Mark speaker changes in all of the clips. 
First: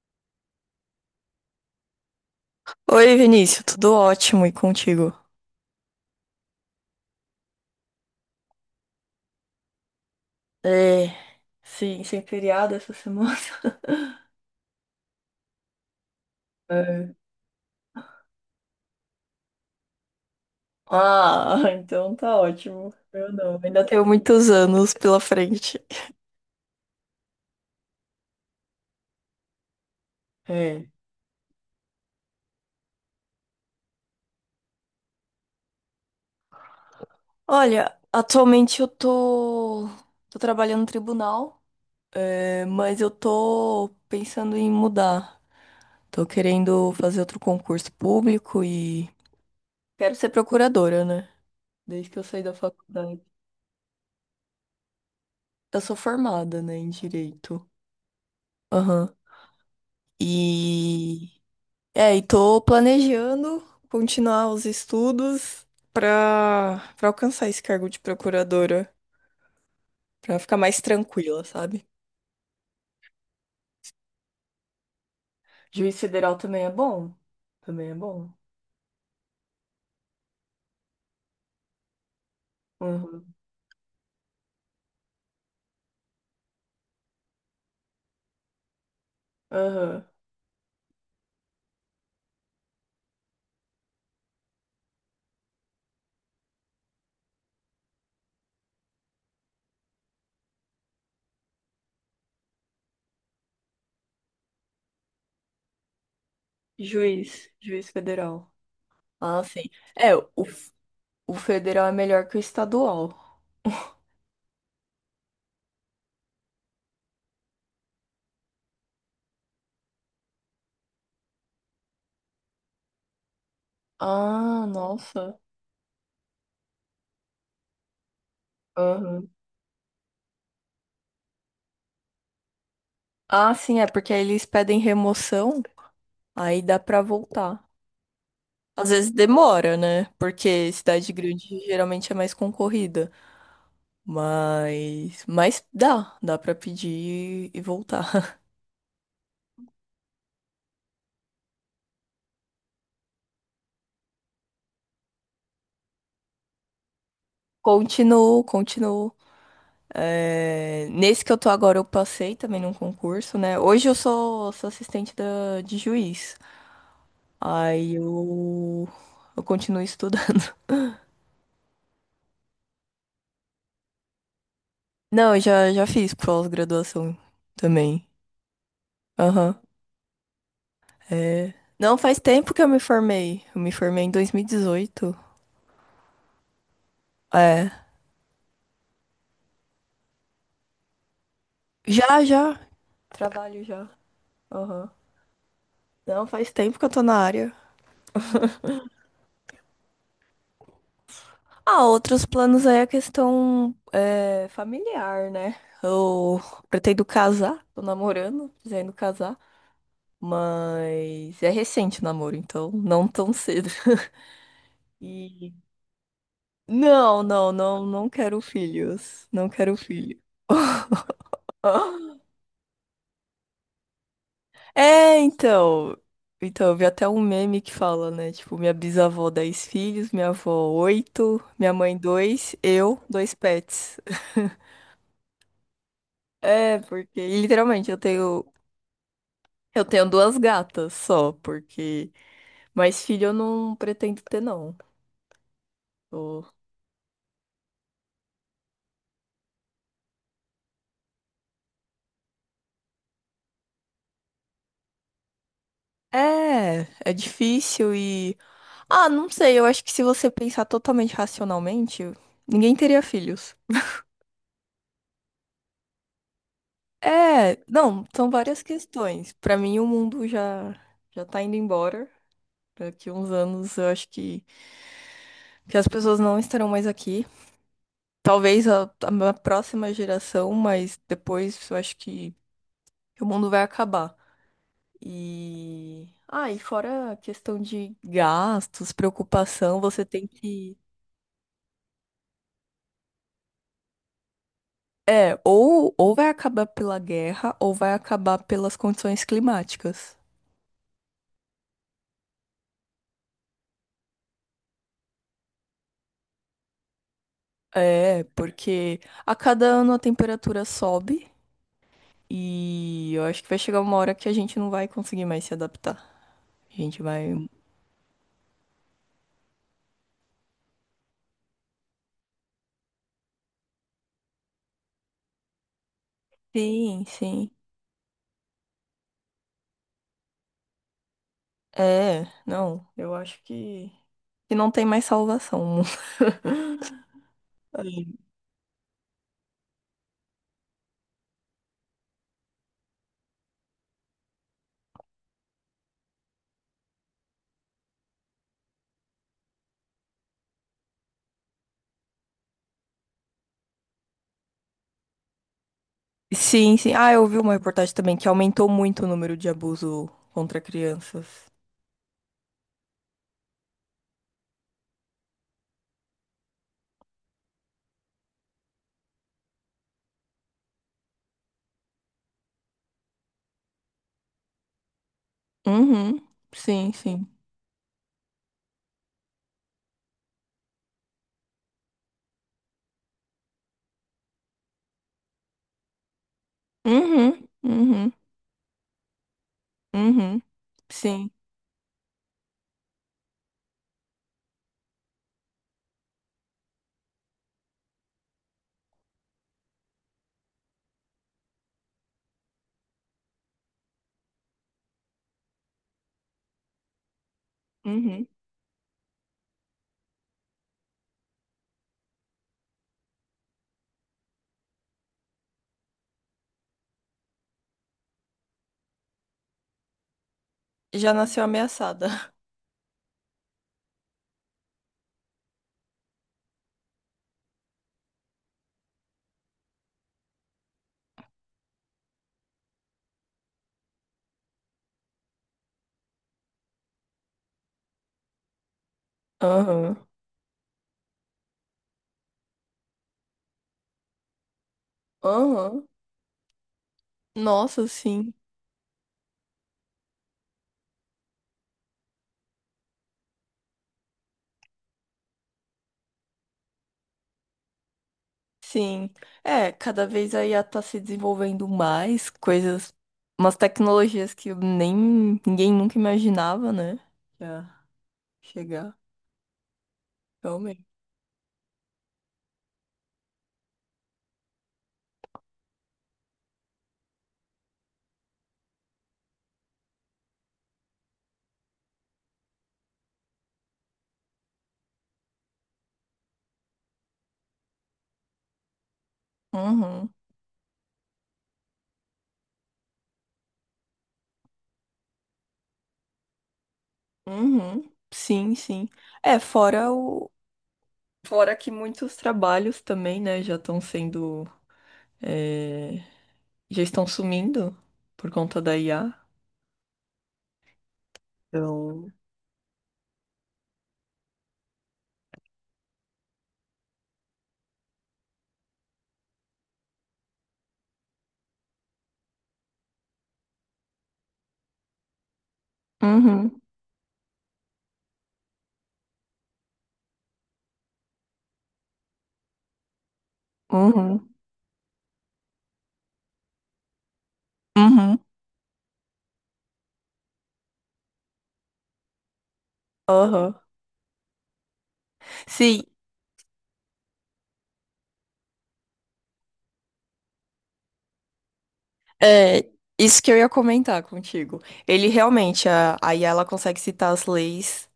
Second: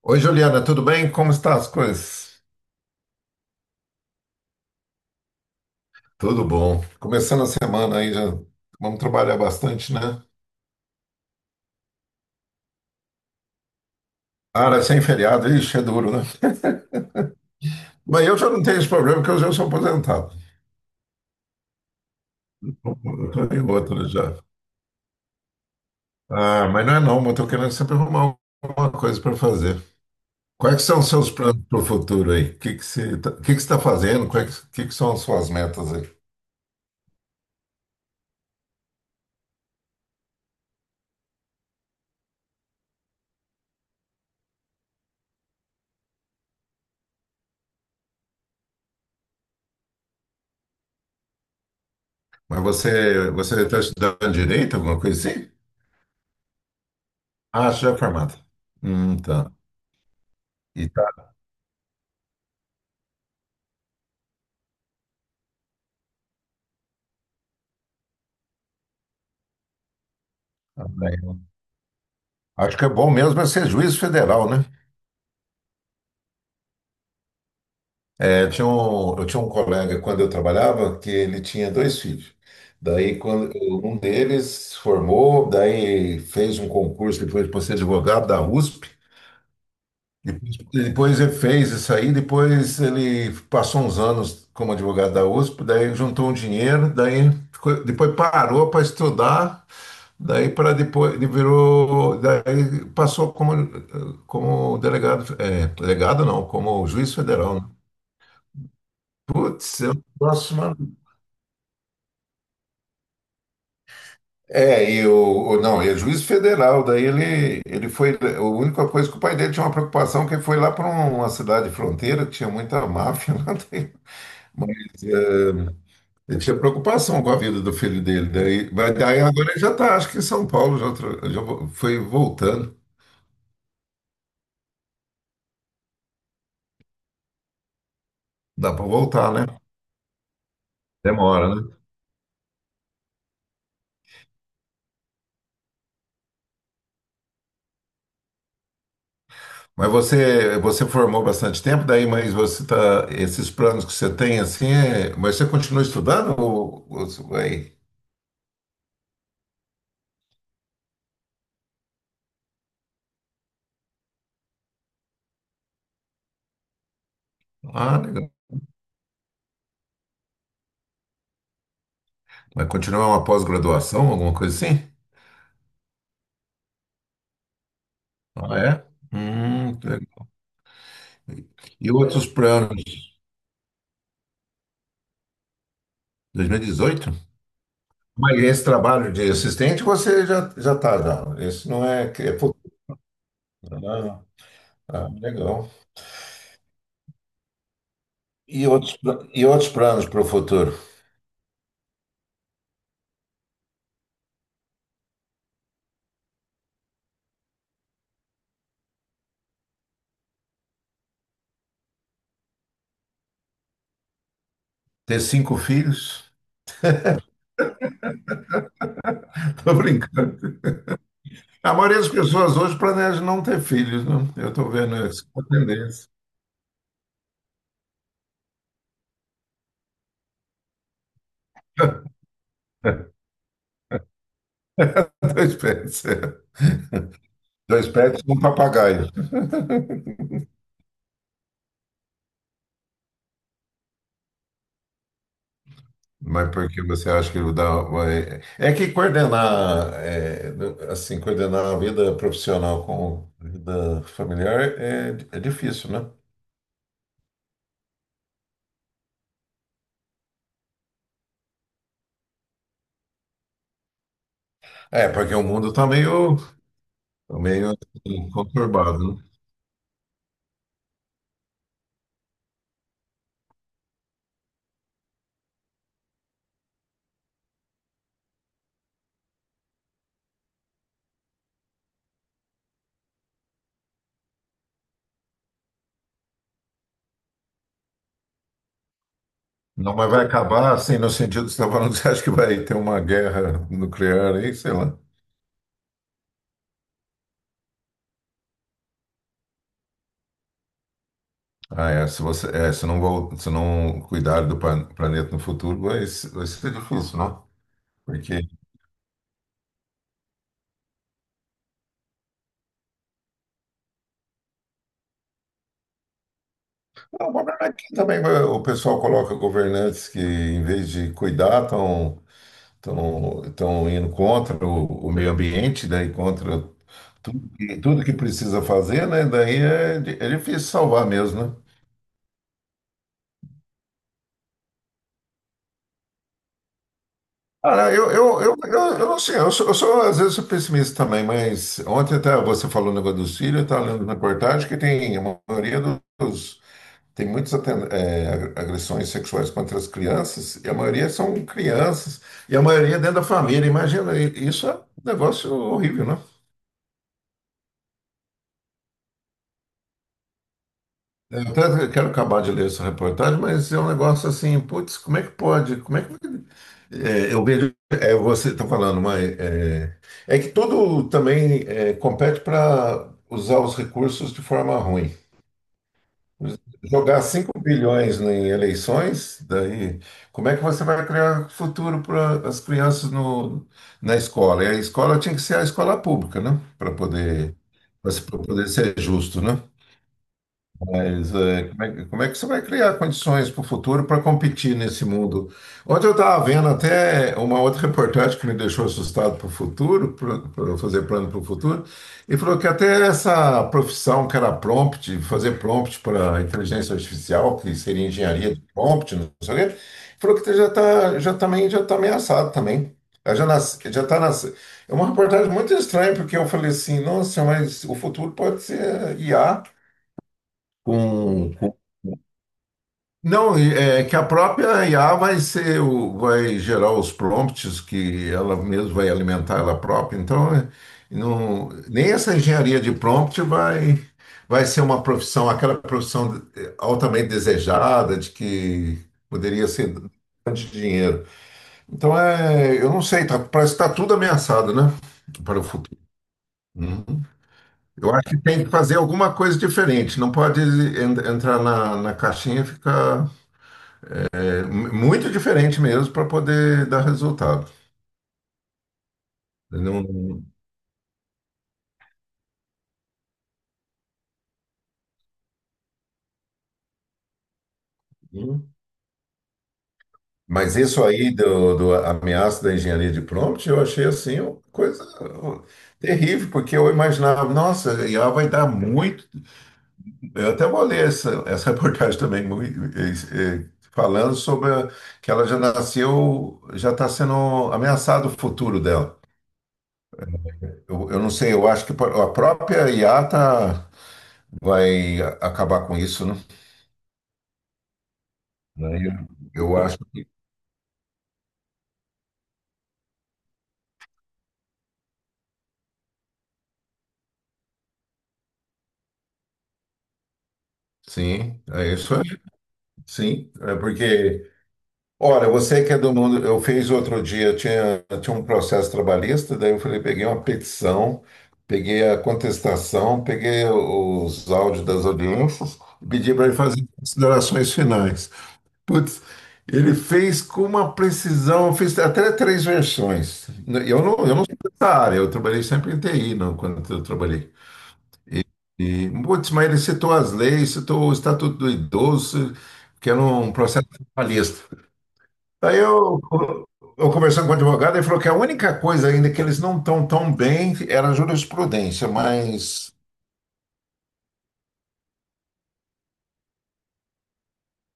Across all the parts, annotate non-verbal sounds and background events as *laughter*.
Speaker 1: Oi, Juliana, tudo bem? Como estão as coisas?
Speaker 2: Oi, Vinícius, tudo ótimo e contigo?
Speaker 1: Tudo bom. Começando a semana aí, já vamos trabalhar bastante, né?
Speaker 2: É, sim, sem feriado essa semana. *laughs*
Speaker 1: Cara, sem feriado, ixi, é duro, né?
Speaker 2: É.
Speaker 1: *laughs* Mas eu já não tenho esse problema, porque eu já sou aposentado.
Speaker 2: Ah, então tá ótimo.
Speaker 1: Eu
Speaker 2: Eu
Speaker 1: tô
Speaker 2: não,
Speaker 1: em
Speaker 2: ainda tenho
Speaker 1: outra já.
Speaker 2: muitos anos pela frente.
Speaker 1: Ah, mas não é não, mas eu tô querendo sempre arrumar alguma coisa para fazer. Quais que
Speaker 2: É.
Speaker 1: são os seus planos para o futuro aí? O que que você tá, o que que você tá fazendo? Quais, o que que são as suas metas aí?
Speaker 2: Olha, atualmente eu tô trabalhando no tribunal, mas eu tô pensando em mudar. Tô querendo fazer outro concurso público e quero ser procuradora, né? Desde que eu saí da
Speaker 1: Mas
Speaker 2: faculdade.
Speaker 1: você está estudando direito, alguma coisa assim?
Speaker 2: Eu sou formada, né, em direito.
Speaker 1: Ah, você já é formada.
Speaker 2: Aham.
Speaker 1: Tá. E tá.
Speaker 2: E e tô planejando continuar os estudos pra para alcançar esse cargo de procuradora, pra ficar mais
Speaker 1: Tá bem, né?
Speaker 2: tranquila, sabe?
Speaker 1: Acho que é bom mesmo é ser juiz federal, né?
Speaker 2: Juiz federal também é bom. Também é bom.
Speaker 1: É, eu tinha um colega quando eu trabalhava que ele tinha dois filhos. Daí
Speaker 2: Uhum.
Speaker 1: quando um deles formou, daí fez um concurso depois para ser advogado da USP.
Speaker 2: Aham.
Speaker 1: Depois ele fez isso aí, depois ele passou uns anos como advogado da USP, daí juntou um dinheiro, depois parou para estudar. Daí para depois ele virou, daí passou como, delegado, é, delegado não, como juiz
Speaker 2: Juiz,
Speaker 1: federal, né?
Speaker 2: juiz federal. Ah, sim.
Speaker 1: Putz, é um
Speaker 2: É, o,
Speaker 1: negócio maluco.
Speaker 2: o federal é melhor que o estadual.
Speaker 1: É, e o, não, ele é juiz federal, daí ele foi, a única coisa que o pai dele tinha uma preocupação, é que ele foi lá para uma cidade fronteira, que tinha muita máfia lá, daí,
Speaker 2: Ah,
Speaker 1: mas
Speaker 2: nossa.
Speaker 1: ele tinha preocupação com a vida do filho dele, daí, mas daí
Speaker 2: Aham.
Speaker 1: agora ele já está, acho que em São Paulo, já, foi voltando,
Speaker 2: Ah, sim, é porque aí eles pedem remoção, aí dá pra voltar.
Speaker 1: dá para
Speaker 2: Às vezes
Speaker 1: voltar, né?
Speaker 2: demora, né? Porque cidade grande
Speaker 1: Demora, né?
Speaker 2: geralmente é mais concorrida. Mas dá pra pedir e voltar. *laughs*
Speaker 1: Mas você formou bastante tempo daí, mas você tá, esses planos que você tem assim, mas você continua estudando ou você vai?
Speaker 2: Continuo, continuo. É, nesse que eu tô agora, eu passei também num concurso, né? Hoje eu sou assistente de juiz. Aí
Speaker 1: Ah, legal.
Speaker 2: eu continuo estudando.
Speaker 1: Vai continuar uma pós-graduação, alguma coisa assim?
Speaker 2: *laughs* Não, eu já fiz pós-graduação também.
Speaker 1: Ah, é?
Speaker 2: Aham.
Speaker 1: Que legal.
Speaker 2: É.
Speaker 1: E
Speaker 2: Não, faz
Speaker 1: outros
Speaker 2: tempo que eu me
Speaker 1: planos?
Speaker 2: formei. Eu me formei em 2018.
Speaker 1: 2018.
Speaker 2: É.
Speaker 1: Mas esse trabalho de assistente você já tá já. Esse não é que
Speaker 2: Já,
Speaker 1: é
Speaker 2: já.
Speaker 1: futuro.
Speaker 2: Trabalho já.
Speaker 1: Ah,
Speaker 2: Aham.
Speaker 1: ah, legal.
Speaker 2: Não, faz tempo que eu tô na área.
Speaker 1: E outros planos para o futuro?
Speaker 2: Ah, outros planos aí é a questão é, familiar, né? Eu pretendo casar, tô namorando, pretendo casar, mas é recente o namoro, então não tão cedo. *laughs*
Speaker 1: Ter
Speaker 2: E
Speaker 1: cinco filhos?
Speaker 2: não, não, não, não quero filhos. Não
Speaker 1: *laughs* Tô
Speaker 2: quero filho.
Speaker 1: brincando.
Speaker 2: *laughs*
Speaker 1: A maioria das pessoas hoje planeja não ter filhos, né? Eu estou vendo
Speaker 2: É,
Speaker 1: essa
Speaker 2: então.
Speaker 1: tendência.
Speaker 2: Então, eu vi até um meme que fala, né? Tipo, minha bisavó, 10 filhos, minha avó, 8, minha mãe, 2, eu,
Speaker 1: *laughs*
Speaker 2: dois pets. *laughs*
Speaker 1: Dois pets, é.
Speaker 2: É, porque
Speaker 1: Dois
Speaker 2: literalmente eu
Speaker 1: pets e um
Speaker 2: tenho.
Speaker 1: papagaio.
Speaker 2: Eu tenho duas gatas só, porque mais filho eu não pretendo ter, não.
Speaker 1: Mas
Speaker 2: Eu-
Speaker 1: por que você acha que É que coordenar, é, assim, coordenar a vida profissional com a vida familiar é difícil, né?
Speaker 2: é difícil e. Ah, não sei, eu acho que se você pensar totalmente racionalmente, ninguém teria filhos.
Speaker 1: É, porque o mundo está meio, tá
Speaker 2: É,
Speaker 1: meio
Speaker 2: não, são
Speaker 1: assim,
Speaker 2: várias
Speaker 1: conturbado, né?
Speaker 2: questões. Pra mim, o mundo já já tá indo embora. Daqui uns anos, eu acho que as pessoas não estarão mais aqui. Talvez a minha próxima geração, mas depois eu acho que o mundo vai acabar. E. Ah, e fora a questão de gastos, preocupação,
Speaker 1: Não,
Speaker 2: você
Speaker 1: mas vai
Speaker 2: tem
Speaker 1: acabar,
Speaker 2: que.
Speaker 1: assim, no sentido que você está falando, *laughs* você acha que vai ter uma guerra nuclear aí, sei lá.
Speaker 2: É, ou vai acabar pela guerra, ou vai acabar pelas condições climáticas.
Speaker 1: Ah, é, se não, se não cuidar do planeta no futuro, vai, se- vai ser difícil, né?
Speaker 2: É,
Speaker 1: Porque
Speaker 2: porque a cada ano a temperatura sobe e eu acho que vai chegar uma hora que a gente não vai conseguir mais se adaptar. A gente
Speaker 1: Não, o
Speaker 2: vai.
Speaker 1: problema é que também o pessoal coloca governantes que, em vez de cuidar, estão tão indo contra o meio ambiente, daí contra
Speaker 2: Sim,
Speaker 1: tudo
Speaker 2: sim.
Speaker 1: que, tudo que precisa fazer, né? Daí é difícil salvar mesmo, né?
Speaker 2: É, não, eu acho que não tem mais salvação. *laughs*
Speaker 1: Cara, eu,
Speaker 2: É.
Speaker 1: eu, eu, eu, eu não sei, eu sou, às vezes sou pessimista também, mas ontem até você falou o negócio do Círio, eu estava lendo na reportagem que tem a maioria dos tem muitas é, agressões sexuais contra as crianças, e a maioria são crianças, e a maioria dentro da família. Imagina, isso é um negócio horrível, né?
Speaker 2: Sim, sim. Ah, eu vi uma reportagem também que aumentou muito o número de abuso contra crianças.
Speaker 1: Eu até quero acabar de ler essa reportagem, mas é um negócio assim, putz, como é que pode? Como é que. É, eu vejo, é, você está falando, mas é que tudo também é, compete para usar os recursos de forma ruim.
Speaker 2: Uhum, sim,
Speaker 1: Jogar
Speaker 2: sim.
Speaker 1: 5 bilhões em eleições, daí, como é que você vai criar futuro para as crianças no, na escola? E a escola tinha que ser a escola pública, né? Para
Speaker 2: Uhum,
Speaker 1: poder,
Speaker 2: uhum,
Speaker 1: para poder ser justo, né?
Speaker 2: uhum, sim,
Speaker 1: Mas, é, como é que você vai criar condições para o futuro para competir nesse mundo? Ontem eu estava vendo até uma outra reportagem que me deixou assustado para o futuro, para fazer plano para o futuro, e falou que até essa profissão que era prompt, fazer prompt para inteligência artificial, que seria
Speaker 2: uhum.
Speaker 1: engenharia de prompt, não sei o quê, falou que já está já também já tá ameaçado também. Ela Já nas, já tá nas, É uma reportagem muito estranha, porque eu falei assim, nossa, mas o futuro pode ser IA
Speaker 2: Já nasceu
Speaker 1: com,
Speaker 2: ameaçada.
Speaker 1: não, é que a própria IA vai ser vai gerar os prompts que ela mesma vai alimentar ela própria. Então, é, não, nem essa engenharia de prompt vai ser uma profissão, aquela profissão altamente desejada de que
Speaker 2: *laughs*
Speaker 1: poderia ser
Speaker 2: Aham,
Speaker 1: de dinheiro. Então, é, eu não sei, tá, parece que está tudo ameaçado, né, para o
Speaker 2: aham.
Speaker 1: futuro. Uhum.
Speaker 2: Nossa,
Speaker 1: Eu acho
Speaker 2: sim,
Speaker 1: que tem que fazer alguma coisa diferente. Não pode entrar na caixinha e ficar. Muito diferente mesmo para poder dar resultado.
Speaker 2: sim. É, cada vez a
Speaker 1: Não-
Speaker 2: IA tá se desenvolvendo mais coisas, umas tecnologias que nem ninguém nunca imaginava, né? Já
Speaker 1: não-
Speaker 2: chegar.
Speaker 1: Mas
Speaker 2: Realmente.
Speaker 1: isso aí do ameaço da engenharia de prompt, eu achei assim uma coisa terrível, porque eu imaginava, nossa, IA vai dar muito. Eu até vou ler essa *laughs* reportagem também, muito, falando sobre que ela já nasceu, já está sendo ameaçado o futuro dela.
Speaker 2: Uhum,
Speaker 1: Eu não sei, eu acho que a própria IA tá, vai acabar com isso, né?
Speaker 2: uhum. Sim, sim.
Speaker 1: Aí Eu
Speaker 2: É,
Speaker 1: eu
Speaker 2: fora
Speaker 1: acho.
Speaker 2: o. Fora que muitos trabalhos também, né, já estão sendo. é, Já estão sumindo por conta da IA.
Speaker 1: Sim, é
Speaker 2: Então.
Speaker 1: isso aí. Sim, é porque, olha, você que é do mundo, eu fiz outro dia, eu tinha um processo trabalhista, daí eu falei, peguei uma petição, peguei a contestação, peguei os áudios das audiências, pedi para ele
Speaker 2: Uhum,
Speaker 1: fazer considerações finais. Putz, ele fez com uma precisão, eu fiz até três versões. Eu não,
Speaker 2: uhum,
Speaker 1: eu não sou dessa área, eu trabalhei sempre em TI, não, quando eu trabalhei.
Speaker 2: uhum.
Speaker 1: E, putz, mas ele citou as leis, citou o Estatuto do Idoso, que era um
Speaker 2: Aham.
Speaker 1: processo trabalhista. Daí
Speaker 2: Sim,
Speaker 1: eu, eu conversando com o advogado, ele falou que a única coisa ainda que eles não estão tão bem era a jurisprudência,
Speaker 2: é,
Speaker 1: mas
Speaker 2: isso que eu ia comentar contigo. Ele realmente, a Yala consegue citar as leis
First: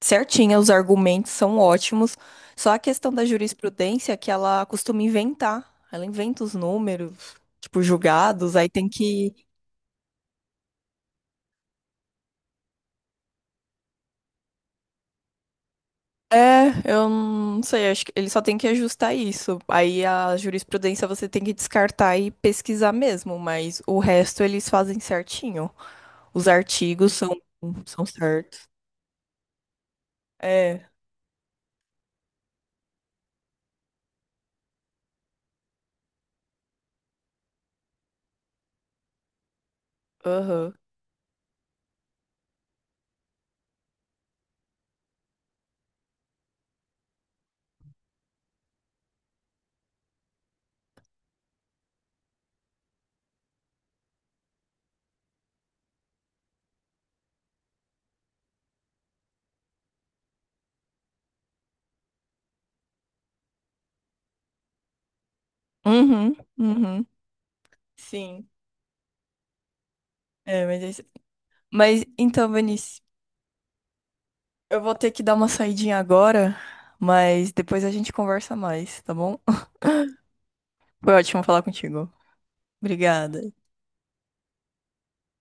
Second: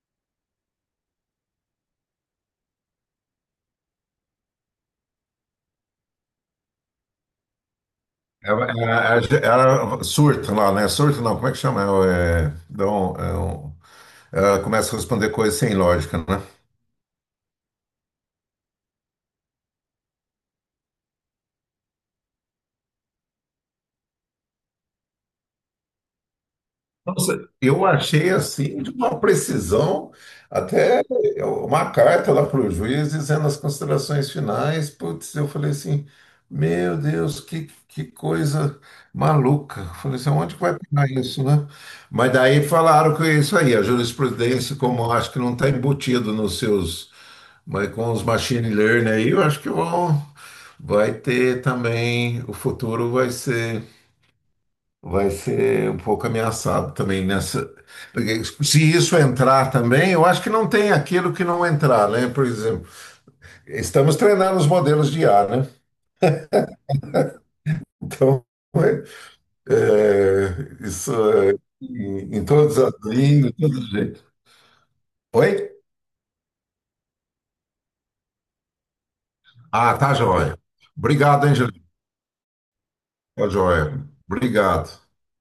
Speaker 2: certinha, os argumentos são ótimos. Só a questão da jurisprudência que ela costuma inventar. Ela inventa os números, tipo, julgados, aí
Speaker 1: era,
Speaker 2: tem que.
Speaker 1: era- era surto lá, né? Surta não, como é que chama? É, dá um- é um- ela começa a responder coisas sem lógica, né?
Speaker 2: É, eu não sei, acho que ele só tem que ajustar isso. Aí a jurisprudência você tem que descartar e pesquisar mesmo, mas o resto eles fazem certinho. Os artigos são,
Speaker 1: Nossa, eu
Speaker 2: são
Speaker 1: achei
Speaker 2: certos.
Speaker 1: assim de uma precisão,
Speaker 2: É,
Speaker 1: até uma carta lá para o juiz dizendo as considerações finais. Putz, eu falei assim, meu Deus, que coisa maluca. Eu falei assim, onde que
Speaker 2: aham.
Speaker 1: vai pegar isso, né? Mas daí falaram que é isso aí, a jurisprudência, como eu acho que não está embutido nos seus, mas com os machine learning aí, eu acho que vão, vai ter também, o futuro vai ser um pouco ameaçado também nessa. Porque se isso entrar também, eu acho que não tem aquilo que não entrar, né? Por exemplo, estamos treinando os modelos de IA, né?
Speaker 2: Uhum, uhum,
Speaker 1: Então,
Speaker 2: sim.
Speaker 1: *laughs*
Speaker 2: É, mas,
Speaker 1: é,
Speaker 2: é isso.
Speaker 1: isso é,
Speaker 2: Mas
Speaker 1: em
Speaker 2: então,
Speaker 1: todas as
Speaker 2: Vinícius,
Speaker 1: línguas, de todo jeito.
Speaker 2: eu vou ter que dar uma
Speaker 1: Oi?
Speaker 2: saidinha agora, mas depois a gente conversa mais, tá bom?
Speaker 1: Ah, tá joia.
Speaker 2: Foi ótimo
Speaker 1: Obrigado,
Speaker 2: falar
Speaker 1: Angelina.
Speaker 2: contigo. Obrigada.
Speaker 1: Tá joia. Obrigado.